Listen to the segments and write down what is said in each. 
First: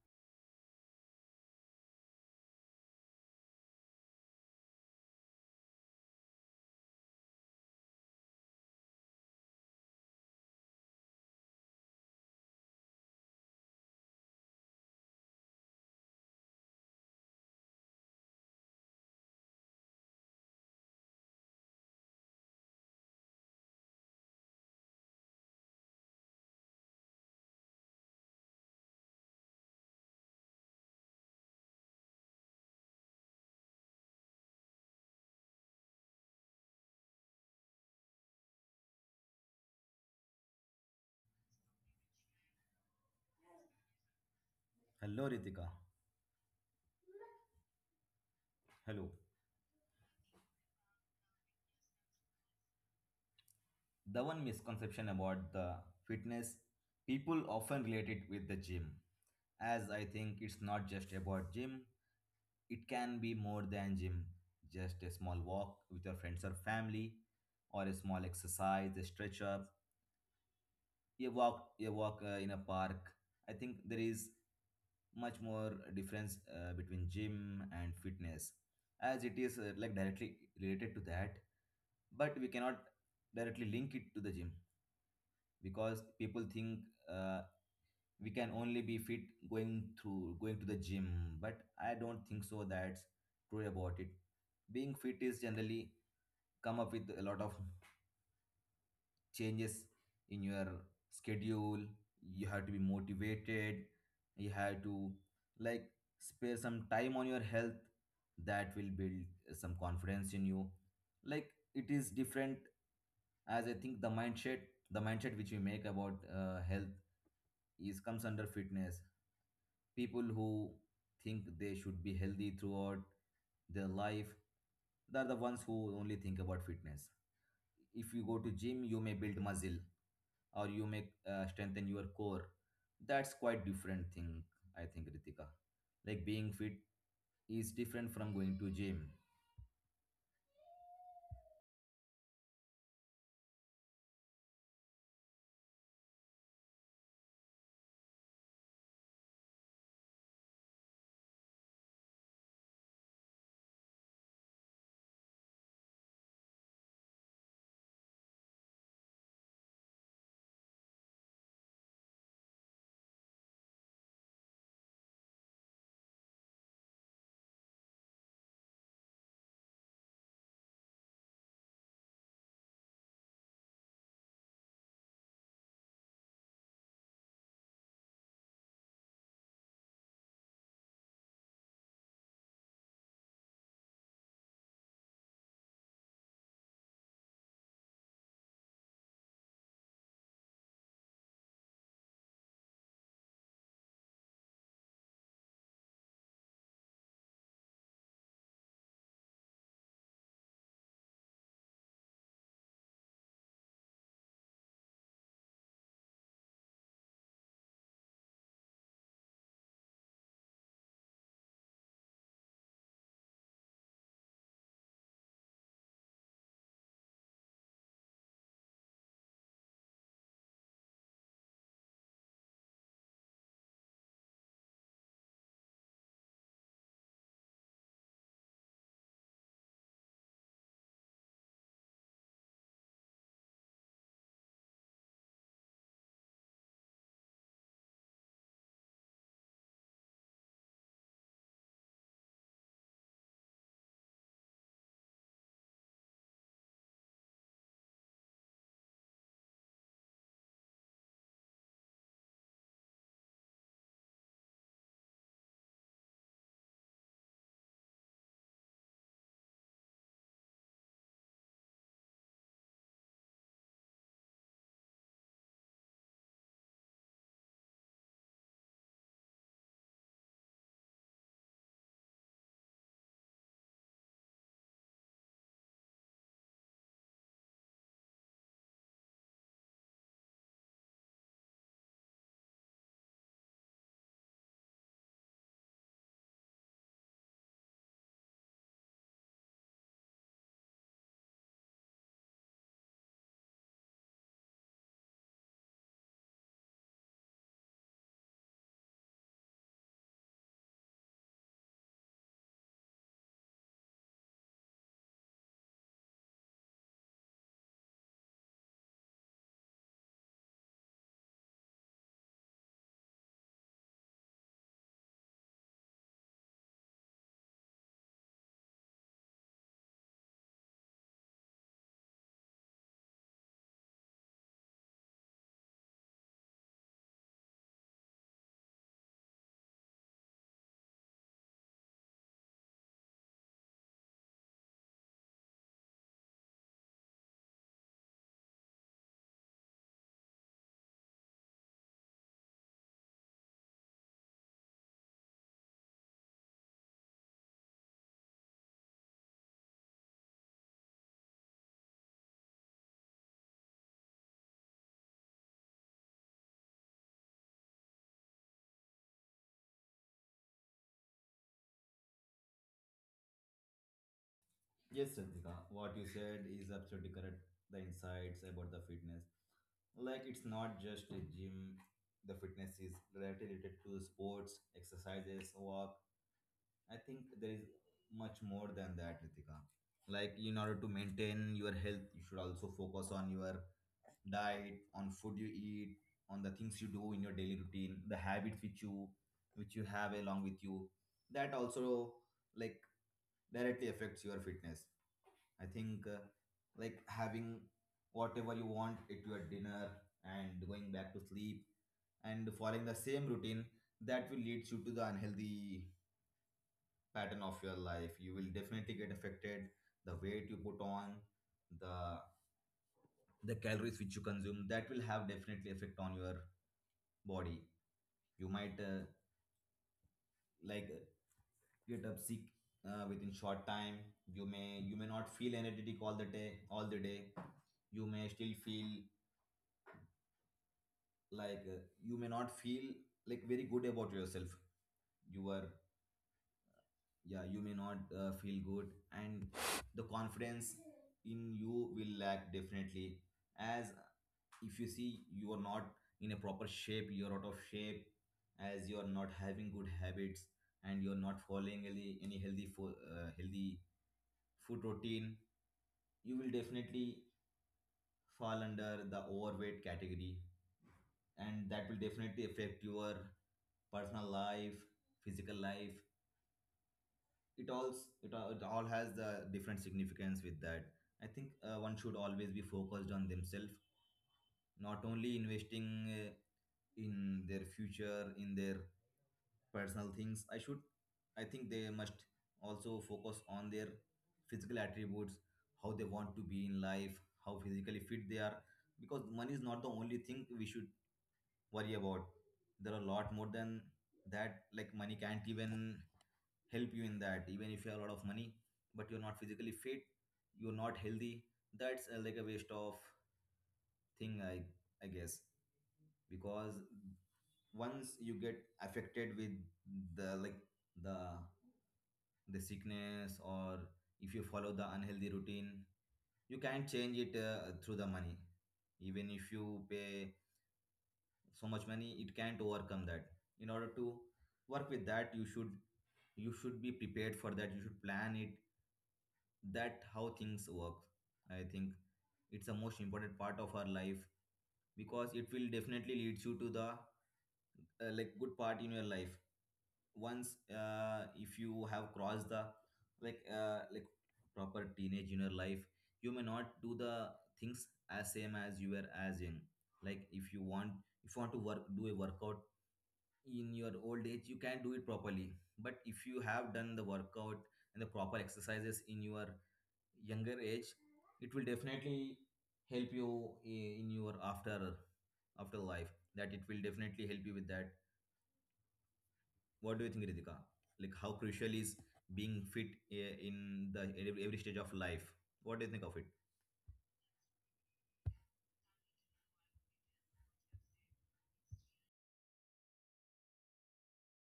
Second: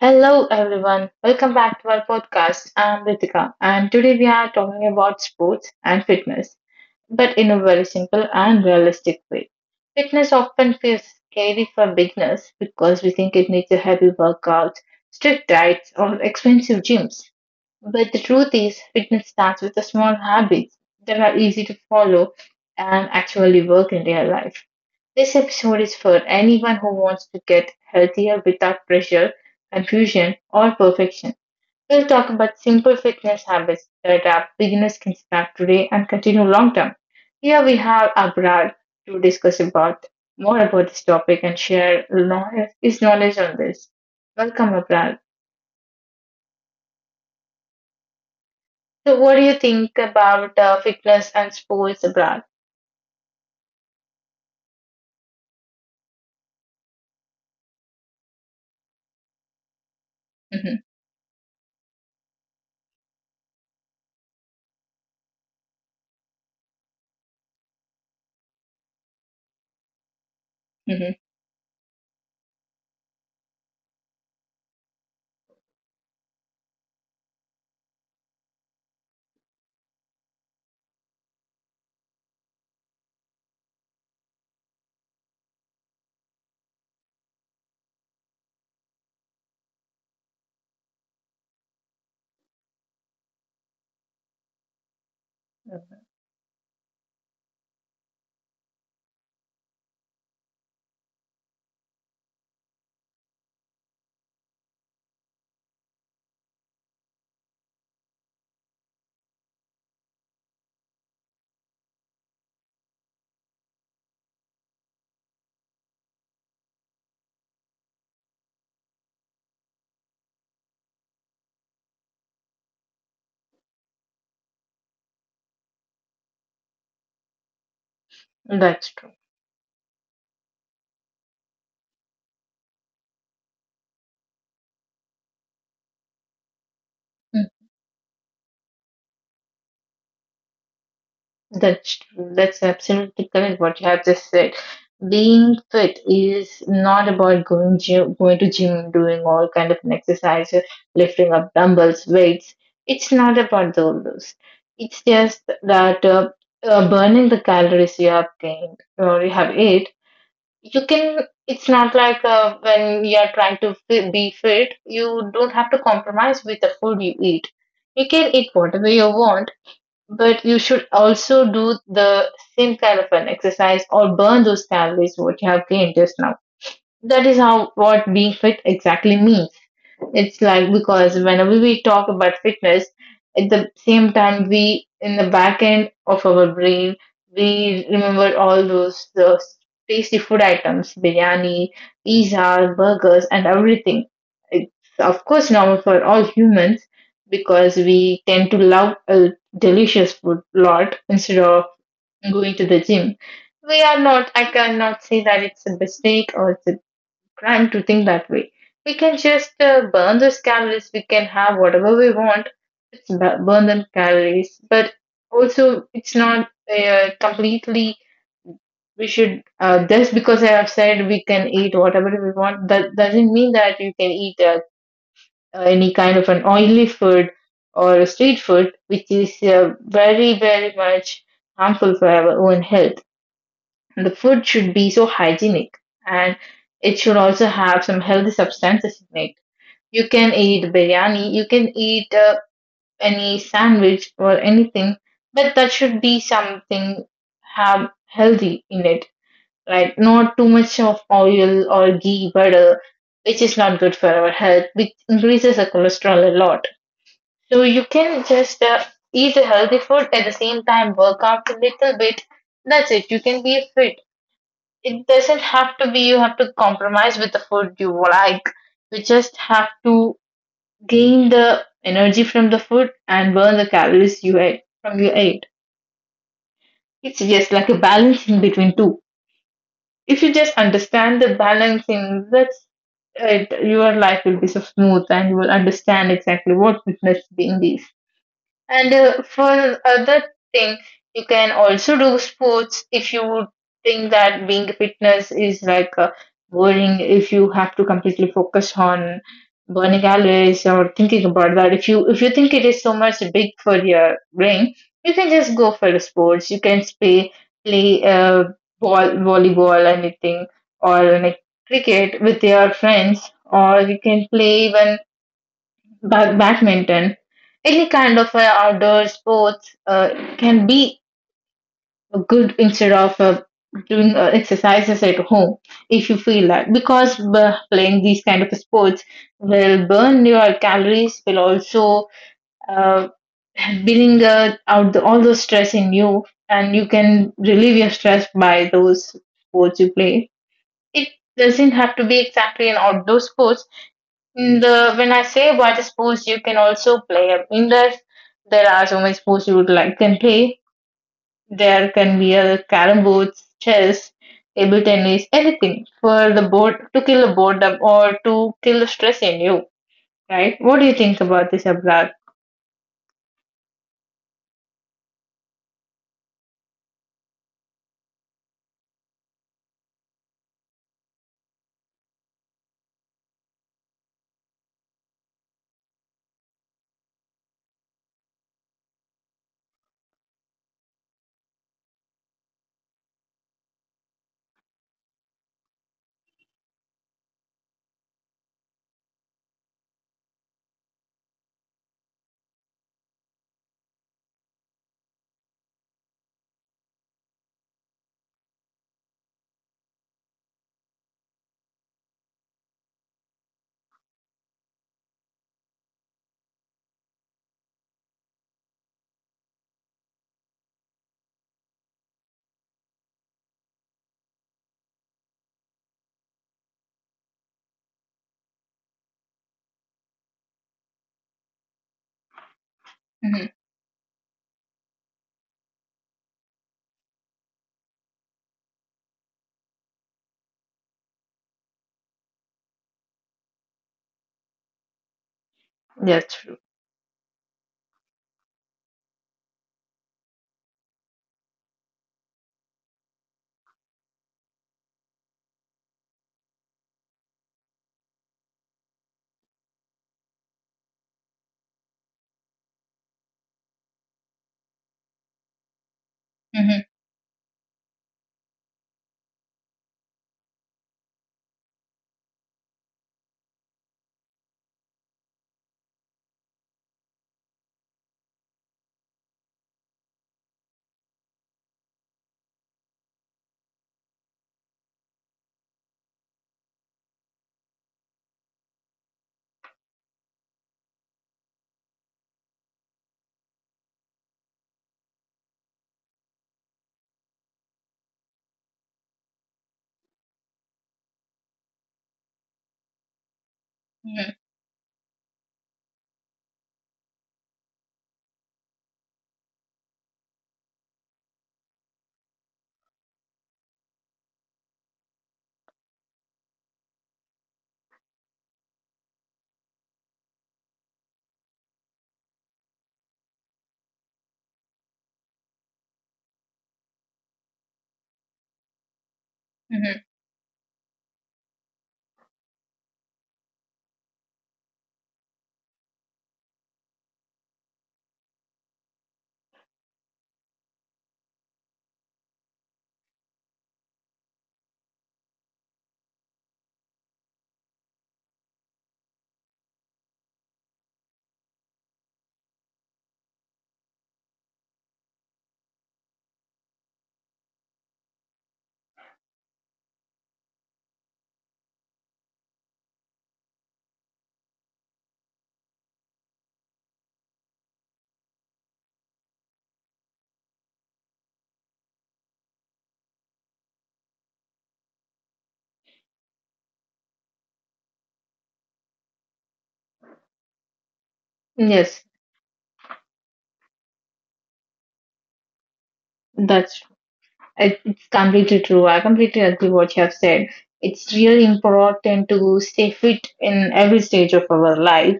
Hello everyone, welcome back to our podcast. I'm Ritika and today we are talking about sports and fitness, but in a very simple and realistic way. Fitness often feels scary for beginners because we think it needs a heavy workout, strict diets, or expensive gyms. But the truth is, fitness starts with the small habits that are easy to follow and actually work in real life. This episode is for anyone who wants to get healthier without pressure, confusion, or perfection. We'll talk about simple fitness habits that our beginners can start today and continue long term. Here we have Abrar to discuss about more about this topic and share knowledge, his knowledge on this. Welcome, Abrar. So, what do you think about fitness and sports, Abrar? hmm hmm That's true. That's true. That's absolutely correct what you have just said. Being fit is not about going gym, going to gym, doing all kind of an exercise, lifting up dumbbells, weights. It's not about those. It's just that burning the calories you have gained or you have ate. You can. It's not like when you are trying to be fit, you don't have to compromise with the food you eat. You can eat whatever you want but you should also do the same kind of an exercise or burn those calories what you have gained just now. That is how what being fit exactly means. It's like because whenever we talk about fitness, at the same time, we in the back end of our brain, we remember all those tasty food items, biryani, pizza, burgers, and everything. It's of course normal for all humans because we tend to love a delicious food lot instead of going to the gym. We are not. I cannot say that it's a mistake or it's a trying to think that way. We can just burn those calories. We can have whatever we want. It's burn them calories, but also it's not completely. We should just because I have said we can eat whatever we want. That doesn't mean that you can eat any kind of an oily food or a street food, which is very very much harmful for our own health. And the food should be so hygienic and it should also have some healthy substances in it you can eat biryani, you can eat any sandwich or anything, but that should be something have healthy in it, right? Not too much of oil or ghee butter, which is not good for our health, which increases the cholesterol a lot. So you can just eat a healthy food at the same time, work out a little bit. That's it. You can be fit. It doesn't have to be you have to compromise with the food you like. You just have to gain the energy from the food and burn the calories you ate from you ate. It's just like a balancing between two. If you just understand the balancing, that's it. Your life will be so smooth, and you will understand exactly what fitness being is. And for other thing, you can also do sports if you think that being fitness is like boring. If you have to completely focus on burning calories or thinking about that, if you think it is so much big for your brain, you can just go for the sports. You can play ball, volleyball, anything, or like cricket with your friends, or you can play even badminton, any kind of outdoor sports can be good instead of doing exercises at home if you feel that because playing these kind of sports will burn your calories will also uh, bring out the, all the stress in you and you can relieve your stress by those sports you play it doesn't have to be exactly an outdoor sports. The when I say what sports you can also play, I mean that there are so many sports you would like can play. There can be a carrom boards, chess, table tennis, anything for the board to kill the boredom or to kill the stress in you, right? What do you think about this, Abrar? Mm-hmm. Yes, true. Mm-hmm. Mm-hmm. Yes, that's It's completely true. I completely agree what you have said. It's really important to stay fit in every stage of our life.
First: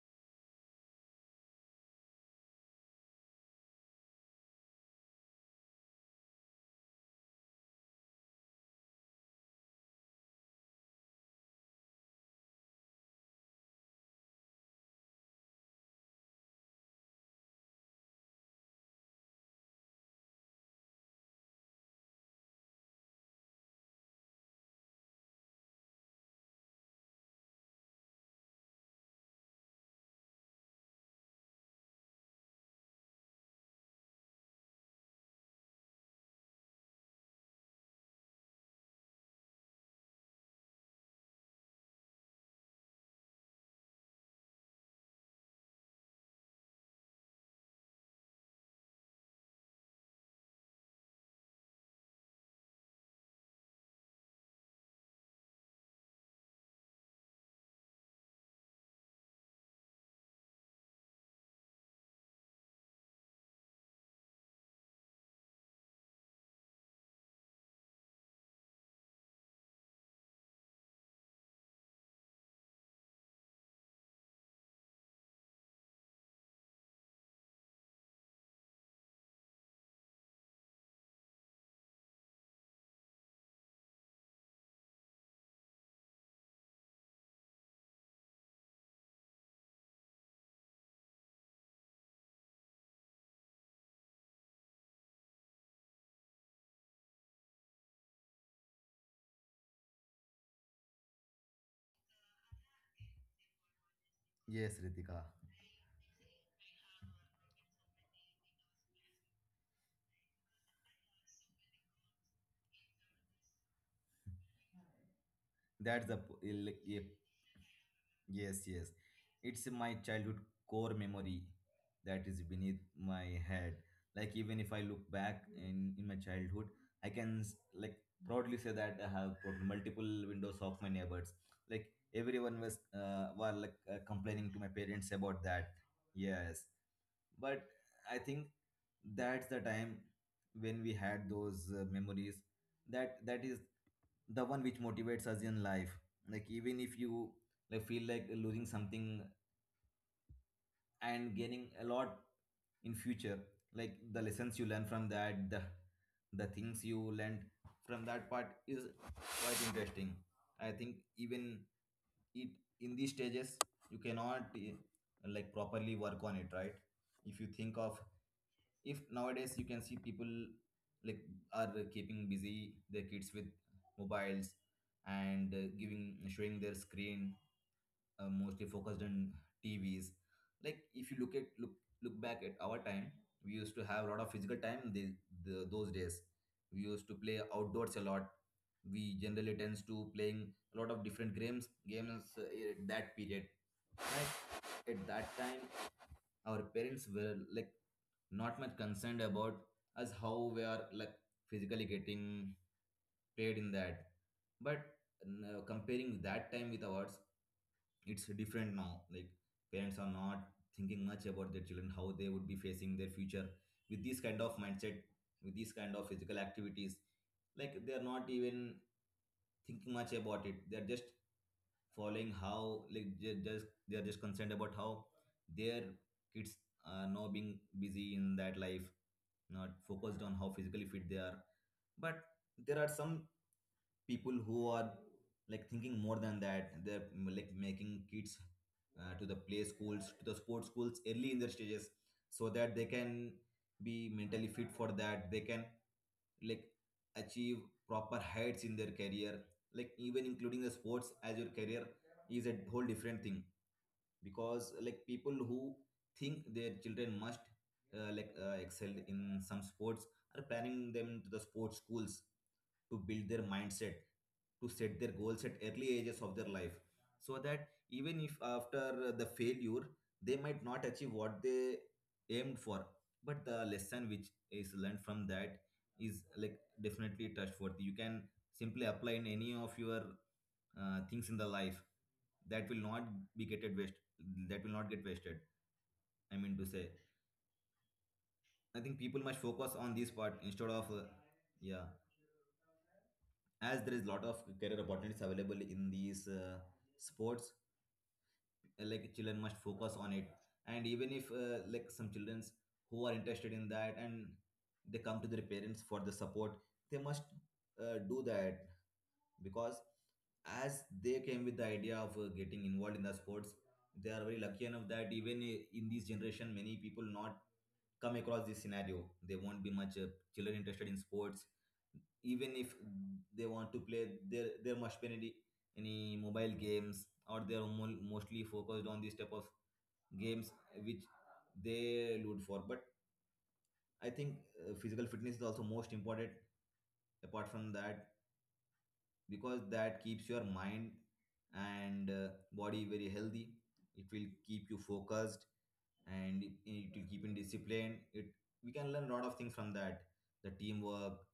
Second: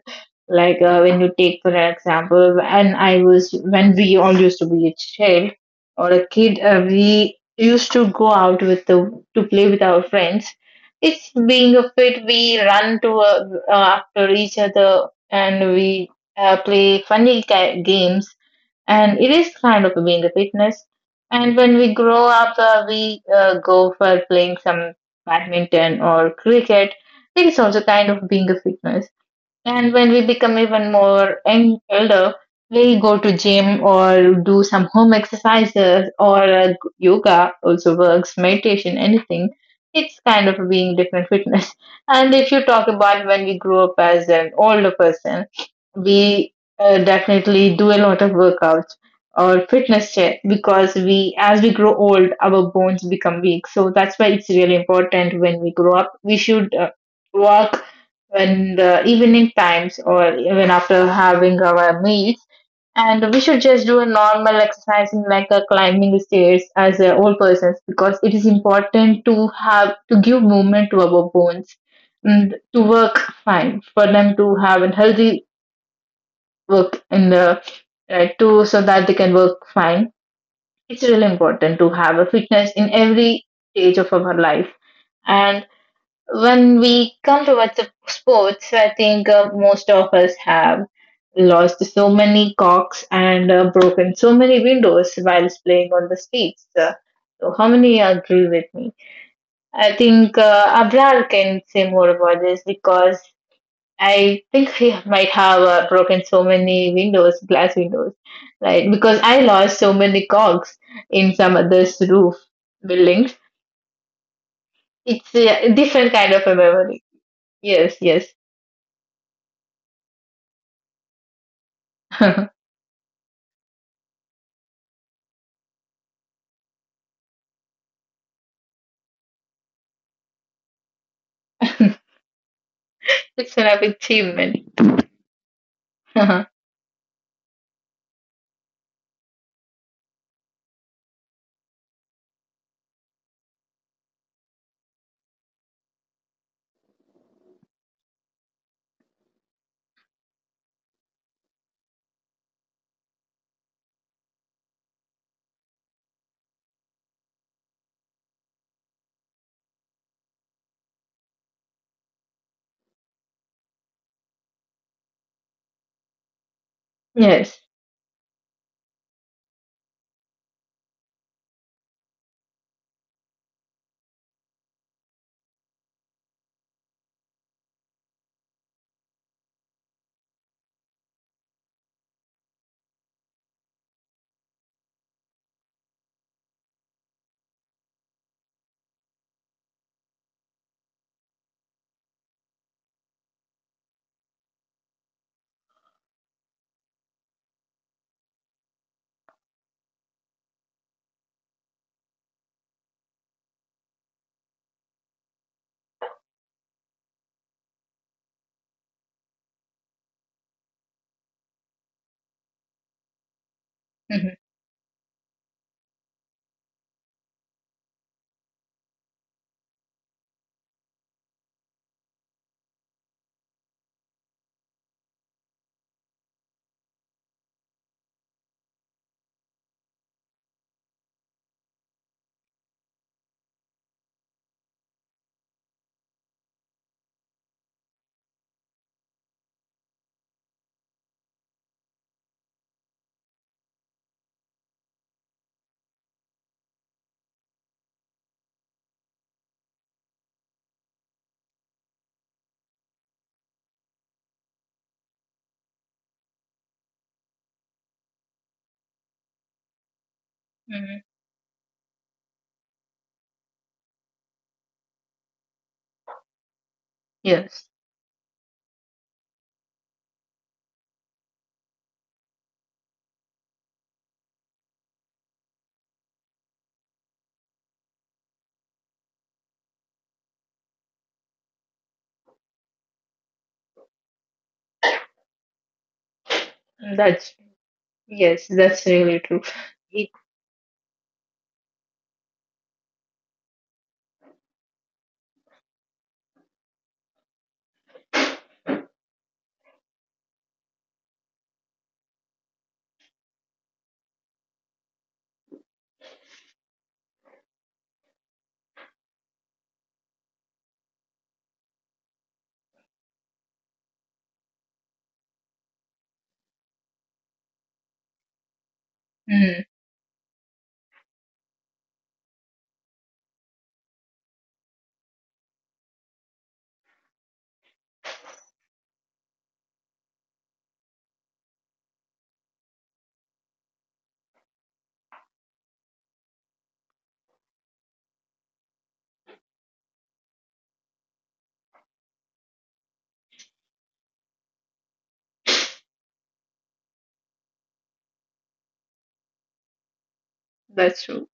Like when you take for example, and I was when we all used to be a child or a kid, we used to go out with the to play with our friends. It's being a fit. We run to uh, after each other and we play funny games and it is kind of being a fitness. And when we grow up, we go for playing some badminton or cricket. It is also kind of being a fitness. And when we become even more elder, we'll go to gym or do some home exercises or yoga also works, meditation, anything. It's kind of being different fitness. And if you talk about when we grow up as an older person, we definitely do a lot of workouts or fitness check because we as we grow old our bones become weak so that's why it's really important when we grow up we should work when the evening times or even after having our meals. And we should just do a normal exercising like a climbing the stairs as a old persons because it is important to have to give movement to our bones and to work fine for them to have a healthy work in the too so that they can work fine. It's really important to have a fitness in every stage of our life and when we come towards the sports, I think most of us have lost so many cocks and broken so many windows whilst playing on the streets. So, how many agree with me? I think Abrar can say more about this because I think he might have broken so many windows, glass windows, right? Because I lost so many cogs in some other's roof buildings. It's a different kind of a memory. Yes, yes. It's an achievement. Uh-huh. Yes. hmm hmm Yes. That's yes. That's really true. It, mm, that's true.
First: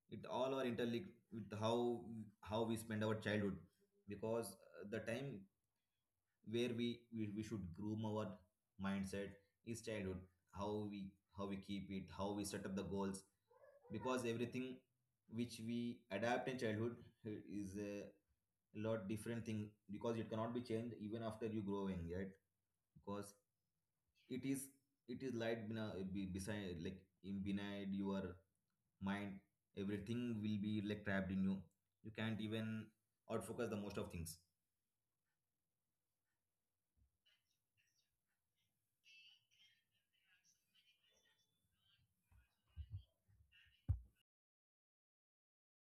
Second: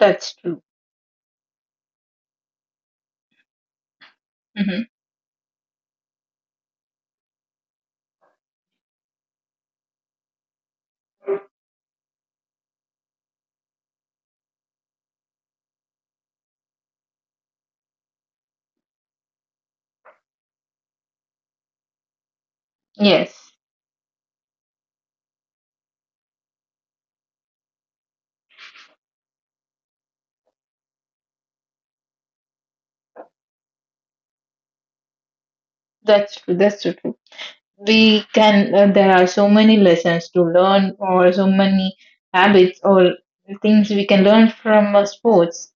That's true. hmm Yes. That's true. That's so true. We can. There are so many lessons to learn, or so many habits, or things we can learn from sports.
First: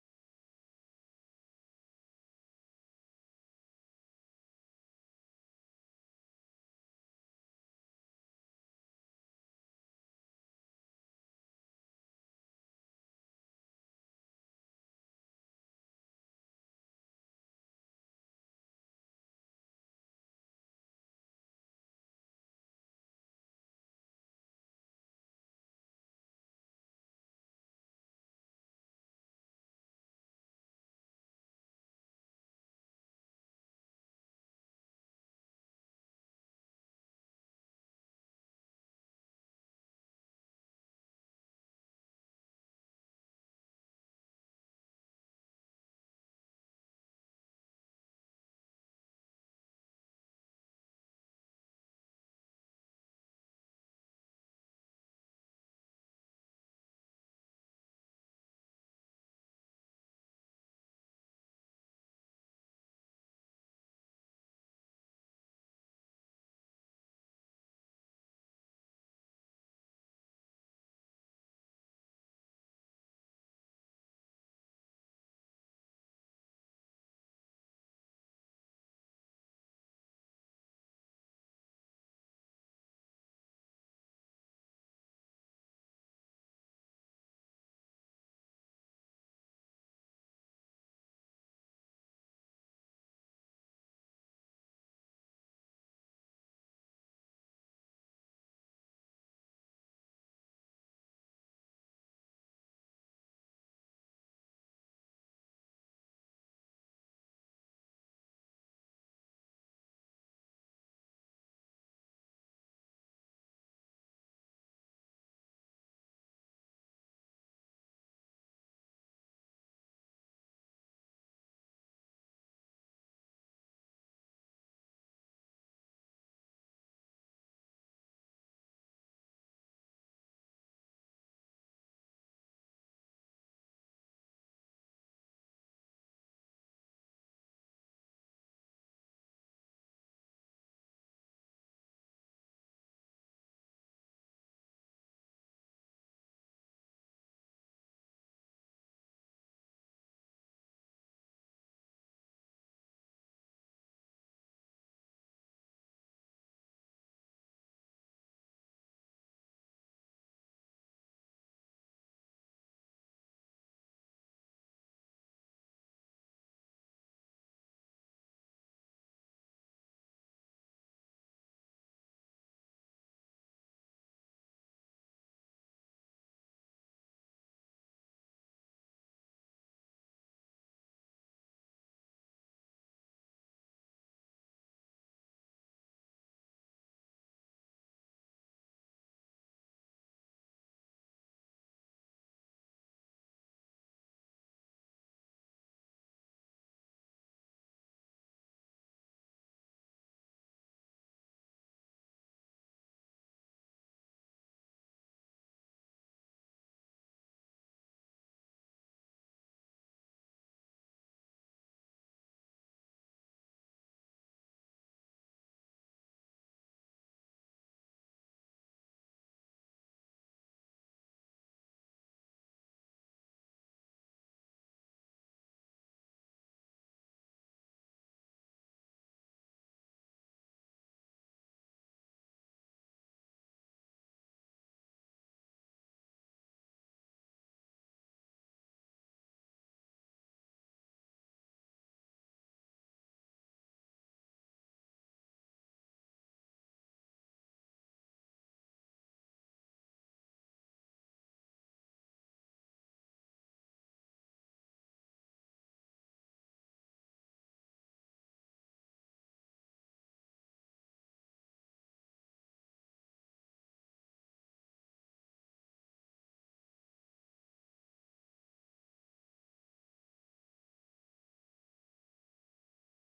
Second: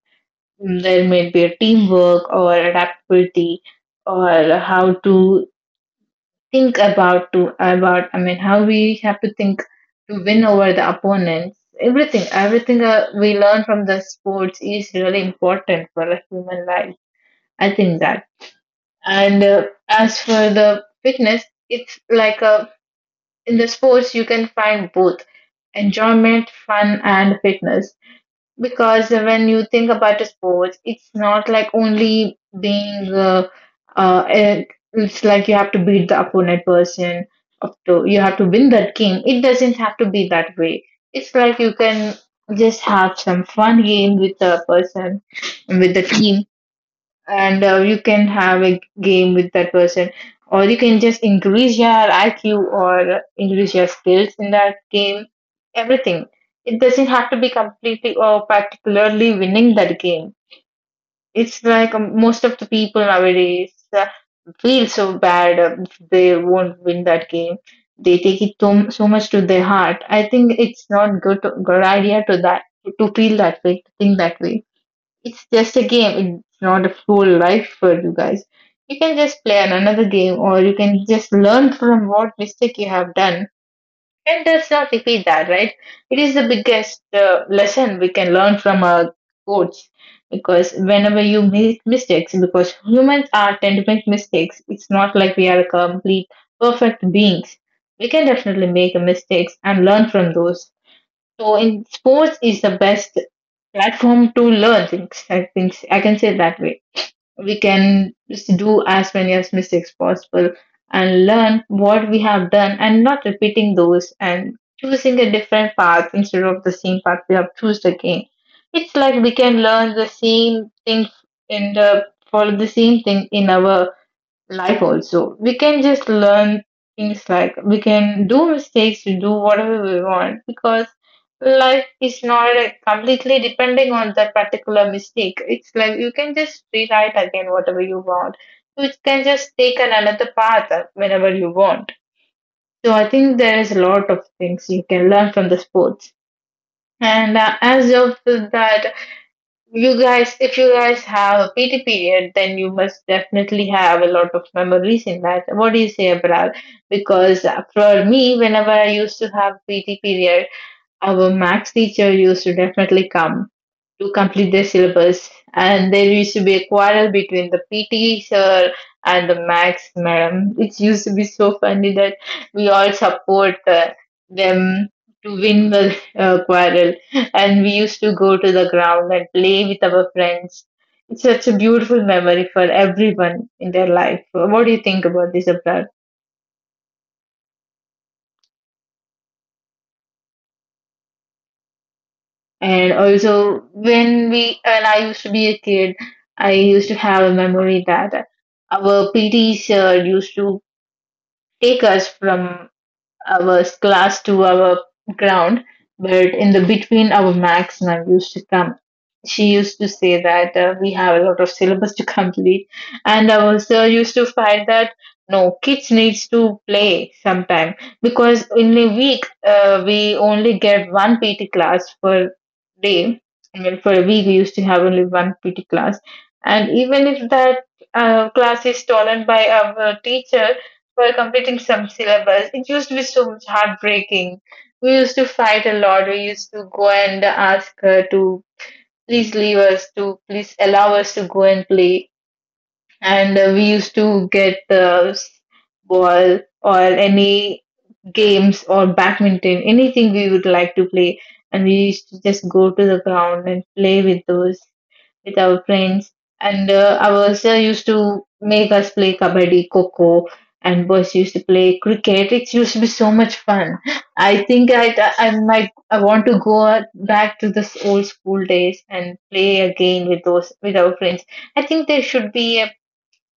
There may be a teamwork, or adaptability, or how to think about to about I mean how we have to think to win over the opponents everything we learn from the sports is really important for a human life I think that and as for the fitness it's like a in the sports you can find both enjoyment fun and fitness because when you think about the sports, it's not like only being, uh, it- it's like you have to beat the opponent person, up to, you have to win that game. It doesn't have to be that way. It's like you can just have some fun game with the person, with the team and you can have a game with that person or you can just increase your IQ or increase your skills in that game everything it doesn't have to be completely or particularly winning that game it's like most of the people nowadays feel so bad if they won't win that game they take it so much to their heart I think it's not good idea to that to feel that way to think that way it's just a game. It's not a full life for you guys. You can just play another game or you can just learn from what mistake you have done and does not repeat that, right? It is the biggest lesson we can learn from our coach because whenever you make mistakes, because humans are tend to make mistakes, it's not like we are a complete perfect beings. We can definitely make mistakes and learn from those. So in sports is the best platform to learn things. I think I can say that way. We can just do as many as mistakes possible and learn what we have done and not repeating those and choosing a different path instead of the same path we have choose again. It's like we can learn the same thing in the follow the same thing in our life also. We can just learn things like we can do mistakes, we do whatever we want because life is not like, completely depending on that particular mistake. It's like you can just rewrite again whatever you want. You can just take an another path whenever you want. So I think there is a lot of things you can learn from the sports. And as of that, you guys, if you guys have a PT period, then you must definitely have a lot of memories in that. What do you say, Abral? Because for me, whenever I used to have PT period, our max teacher used to definitely come to complete their syllabus. And there used to be a quarrel between the PT sir and the Max madam. It used to be so funny that we all support them to win the quarrel. And we used to go to the ground and play with our friends. It's such a beautiful memory for everyone in their life. What do you think about this, Abrar? And also, when I used to be a kid, I used to have a memory that our PTs used to take us from our class to our ground, but in the between our max now used to come. She used to say that we have a lot of syllabus to complete, and our sir used to fight that no kids needs to play sometime because in a week we only get one PT class per day. I mean, for a week we used to have only one PT class, and even if that class is stolen by our teacher, for completing some syllabus. It used to be so much heartbreaking. We used to fight a lot. We used to go and ask her to please leave us, to please allow us to go and play. And we used to get the ball or any games or badminton, anything we would like to play. And we used to just go to the ground and play with our friends. And our sir used to make us play kabaddi, coco, and boys used to play cricket. It used to be so much fun. I think I might I want to go back to this old school days and play again with our friends. I think there should be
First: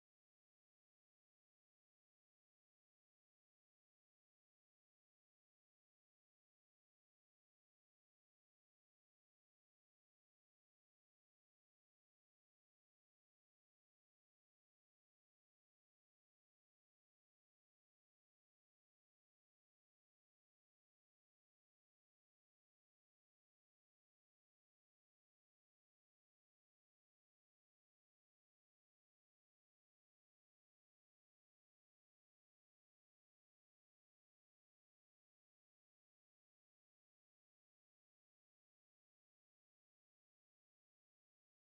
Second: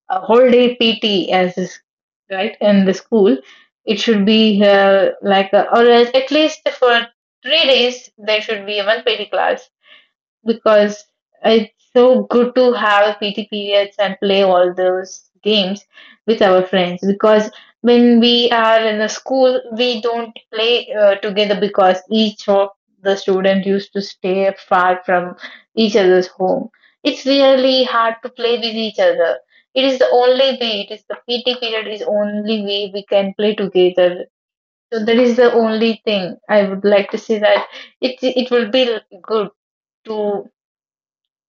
a whole day PT as is right in the school. It should be like a, or at least for three days there should be one PT class because it's so good to have PT periods and play all those games with our friends. Because when we are in the school, we don't play together because each of the student used to stay far from each other's home. It's really hard to play with each other. It is the only way. It is the PT period is only way we can play together. So that is the only thing I would like to say that it will be good to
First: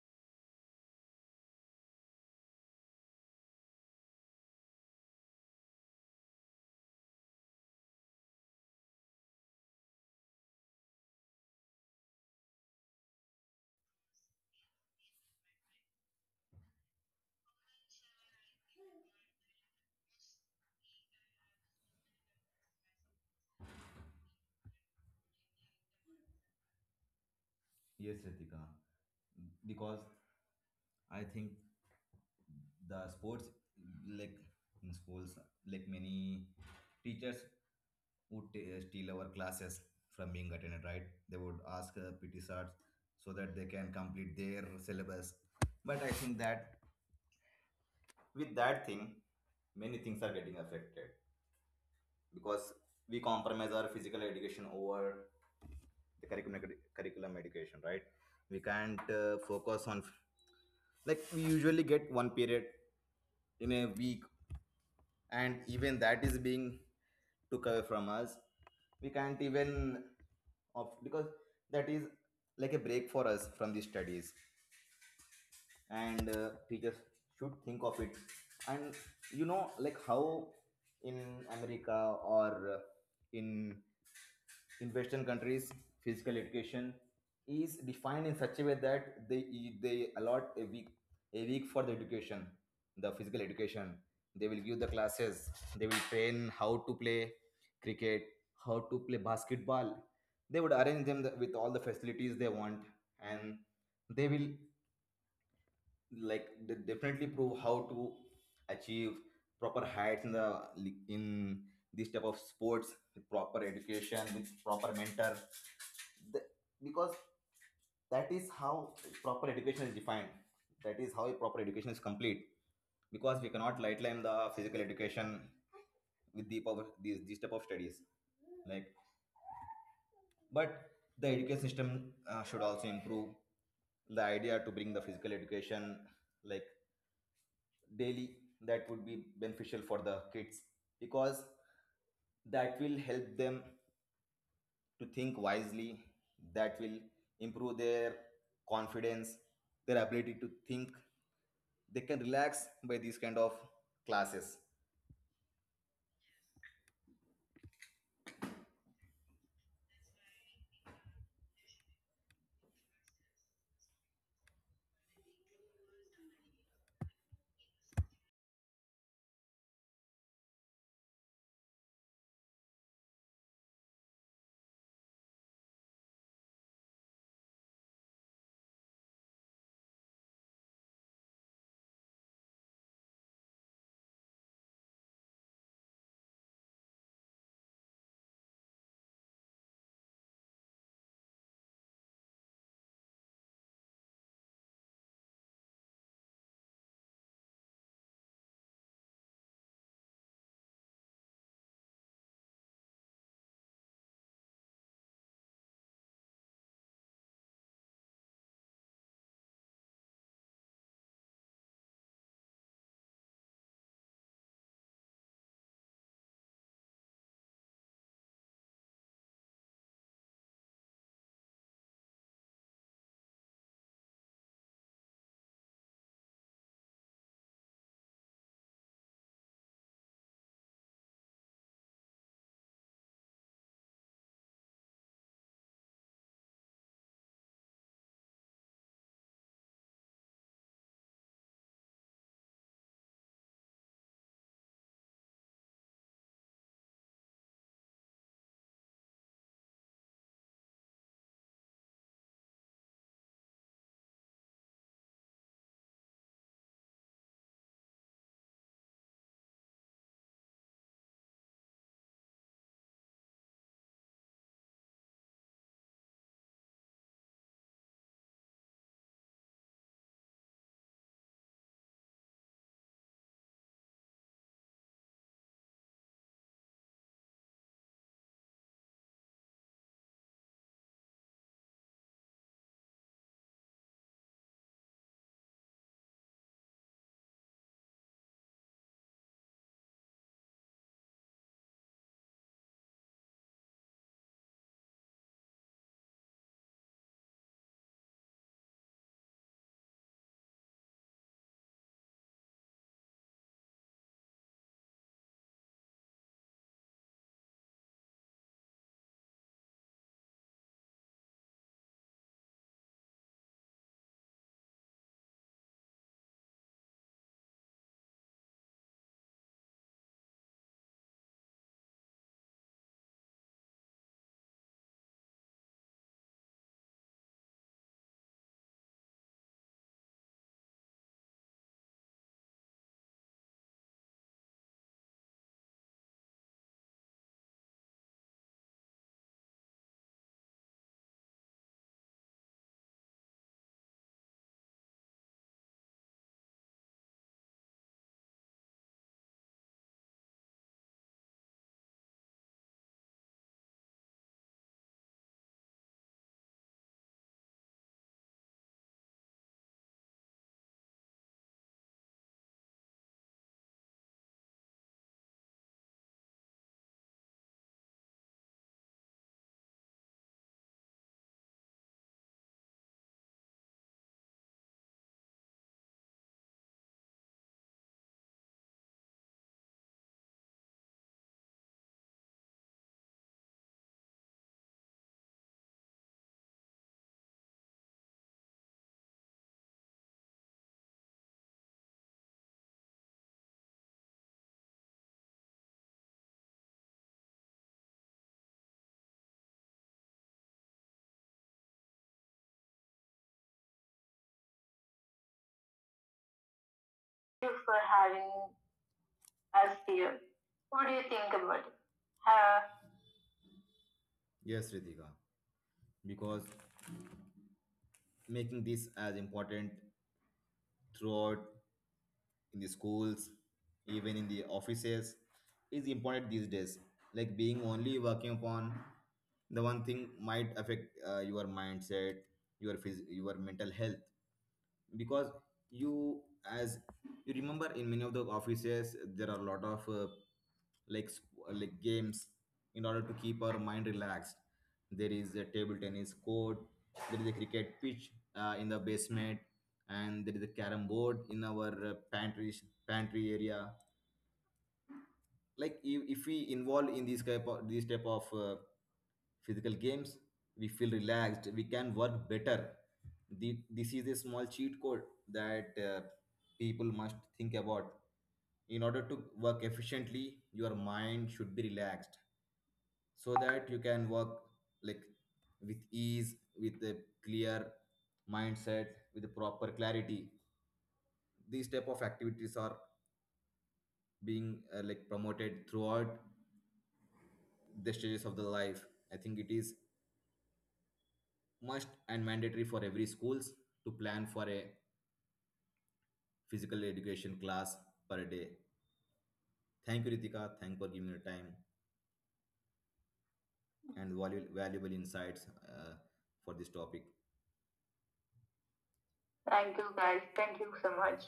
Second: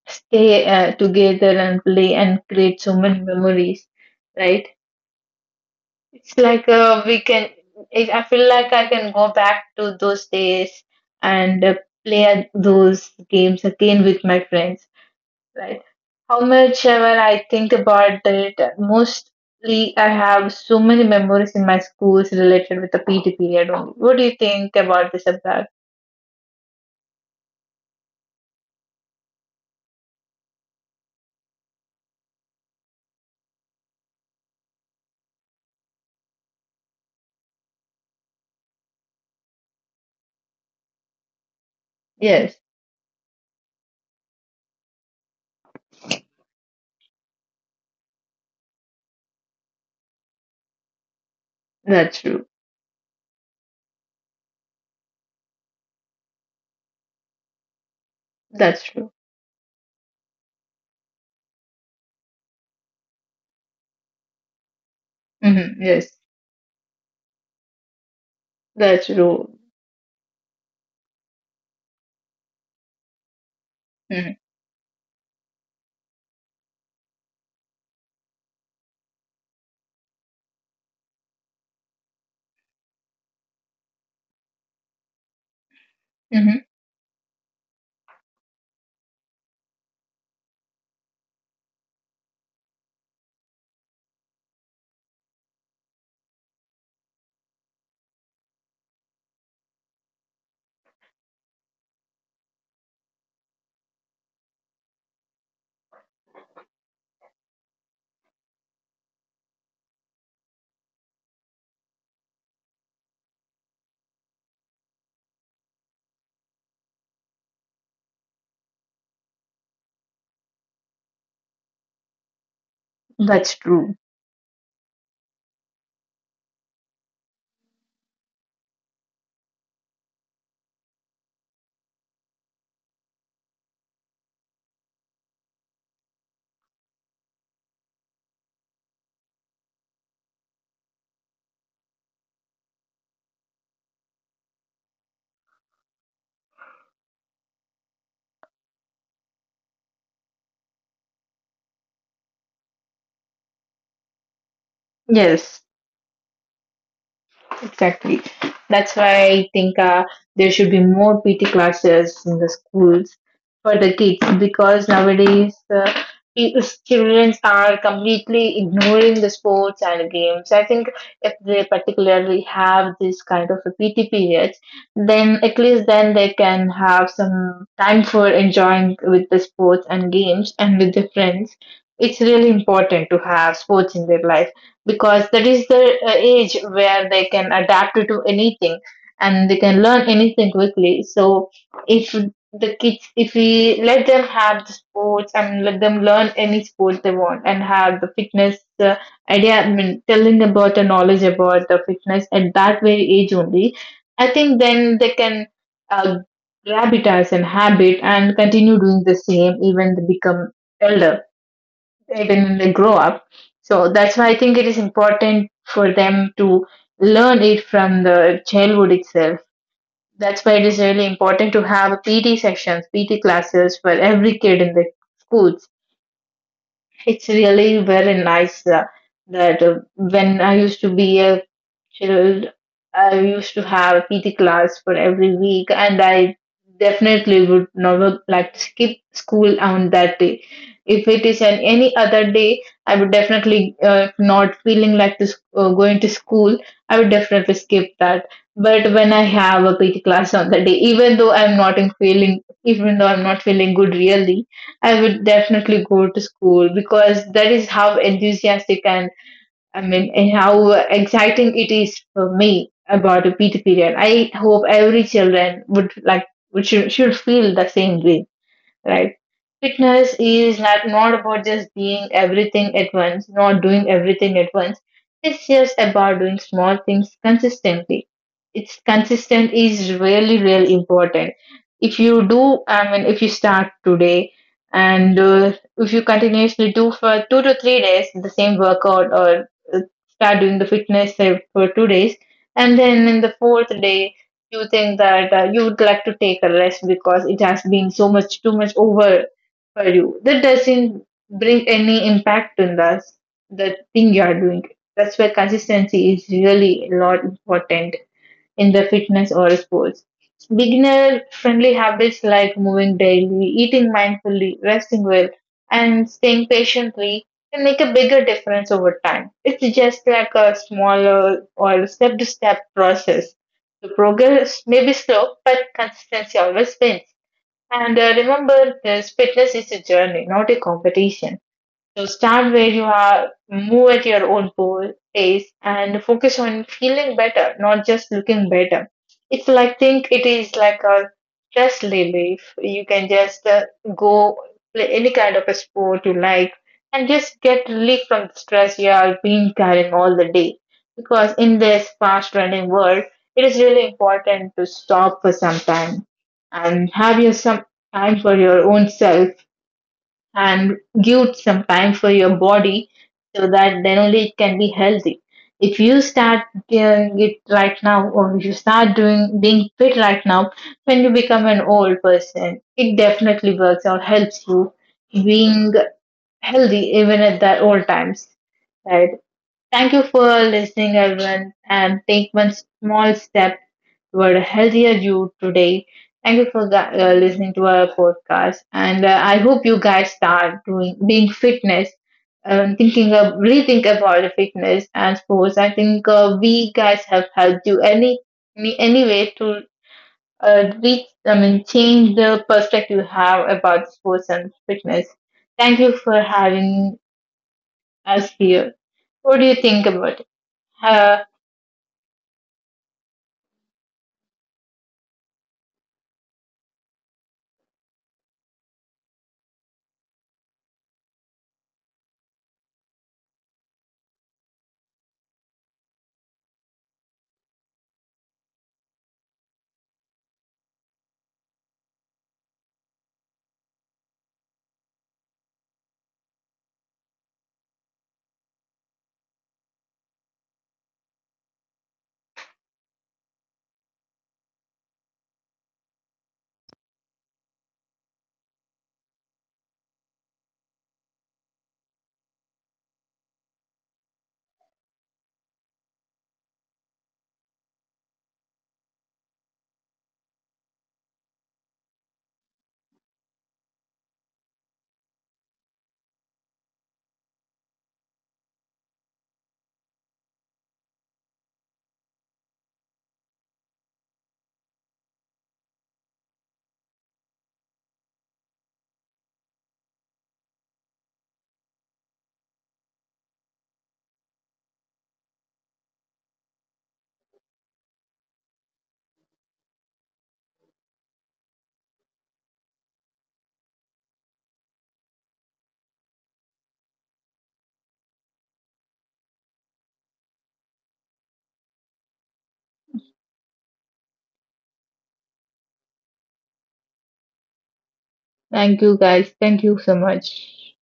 stay together and play and create so many memories, right? It's like we can, if I feel like I can go back to those days and play at those games again with my friends, right? How much ever I think about it, mostly I have so many memories in my schools related with the PT period only. What do you think about this, about? Yes, that's true. That's true. Yes, that's true. Mm-hmm. That's true. Yes, exactly. That's why I think there should be more PT classes in the schools for the kids because nowadays pe- children are completely ignoring the sports and games. I think if they particularly have this kind of a PT periods, then at least then they can have some time for enjoying with the sports and games and with their friends. It's really important to have sports in their life because that is the age where they can adapt to anything and they can learn anything quickly. So if the kids, if we let them have the sports and let them learn any sport they want and have the fitness idea, I mean, telling about the knowledge about the fitness at that very age only, I think then they can uh, grab it as an habit and continue doing the same elder even when they grow up. So that's why I think it is important for them to learn it from the childhood itself. That's why it is really important to have PT sections, PT classes for every kid in the schools. It's really very nice that when I used to be a chilled. I used to have PT class for every week, and I definitely would never like to skip school on that day. If it is on any other day, I would definitely not feeling like to going to school. I would definitely skip that. But when I have a PT class on that day, even though I'm not in feeling, even though I'm not feeling good really, I would definitely go to school because that is how enthusiastic and, I mean, and how exciting it is for me about a Peter period. I hope every children would should feel the same way, right? Fitness is not, not about just being everything at once, not doing everything at once. It's just about doing small things consistently. It's consistent is really, really important. If you do, I mean, if you start today and if you continuously do for two to three days the same workout or uh, start doing the fitness for two days, and then in the fourth day you think that you would like to take a rest because it has been so much too much over for you, that doesn't bring any impact on the thing you are doing. That's why consistency is really a lot important in the fitness or sports. Beginner friendly habits like moving daily, eating mindfully, resting well, and staying patiently can make a bigger difference over time. It's just like a smaller or step to step process. The progress may be slow, but consistency always wins. And remember, this fitness is a journey, not a competition. So stand where you are, move at your own pace, and focus on feeling better, not just looking better. It's like, think it is like a stress relief. You can just go play any kind of a sport you like and just get relief from the stress you are being carrying all the day. Because in this fast running world, it is really important to stop for some time and have your some time for your own self and give some time for your body, so that then only it can be healthy. If you start doing it right now, or if you start doing being fit right now, when you become an old person, it definitely works or helps you being healthy even at that old times, right? Thank you for listening everyone, and take one small step were healthier you today. Thank you for listening to our podcast, and I hope you guys start doing being fitness, thinking of rethink about the fitness and sports. I think we guys have helped you any way to reach. I mean, change the perspective you have about sports and fitness. Thank you for You for having having us us here. here. What do you What think do you about think it? about it? Uh, Uh, thank you guys. Thank you, Thank you guys. so Thank you so much. much.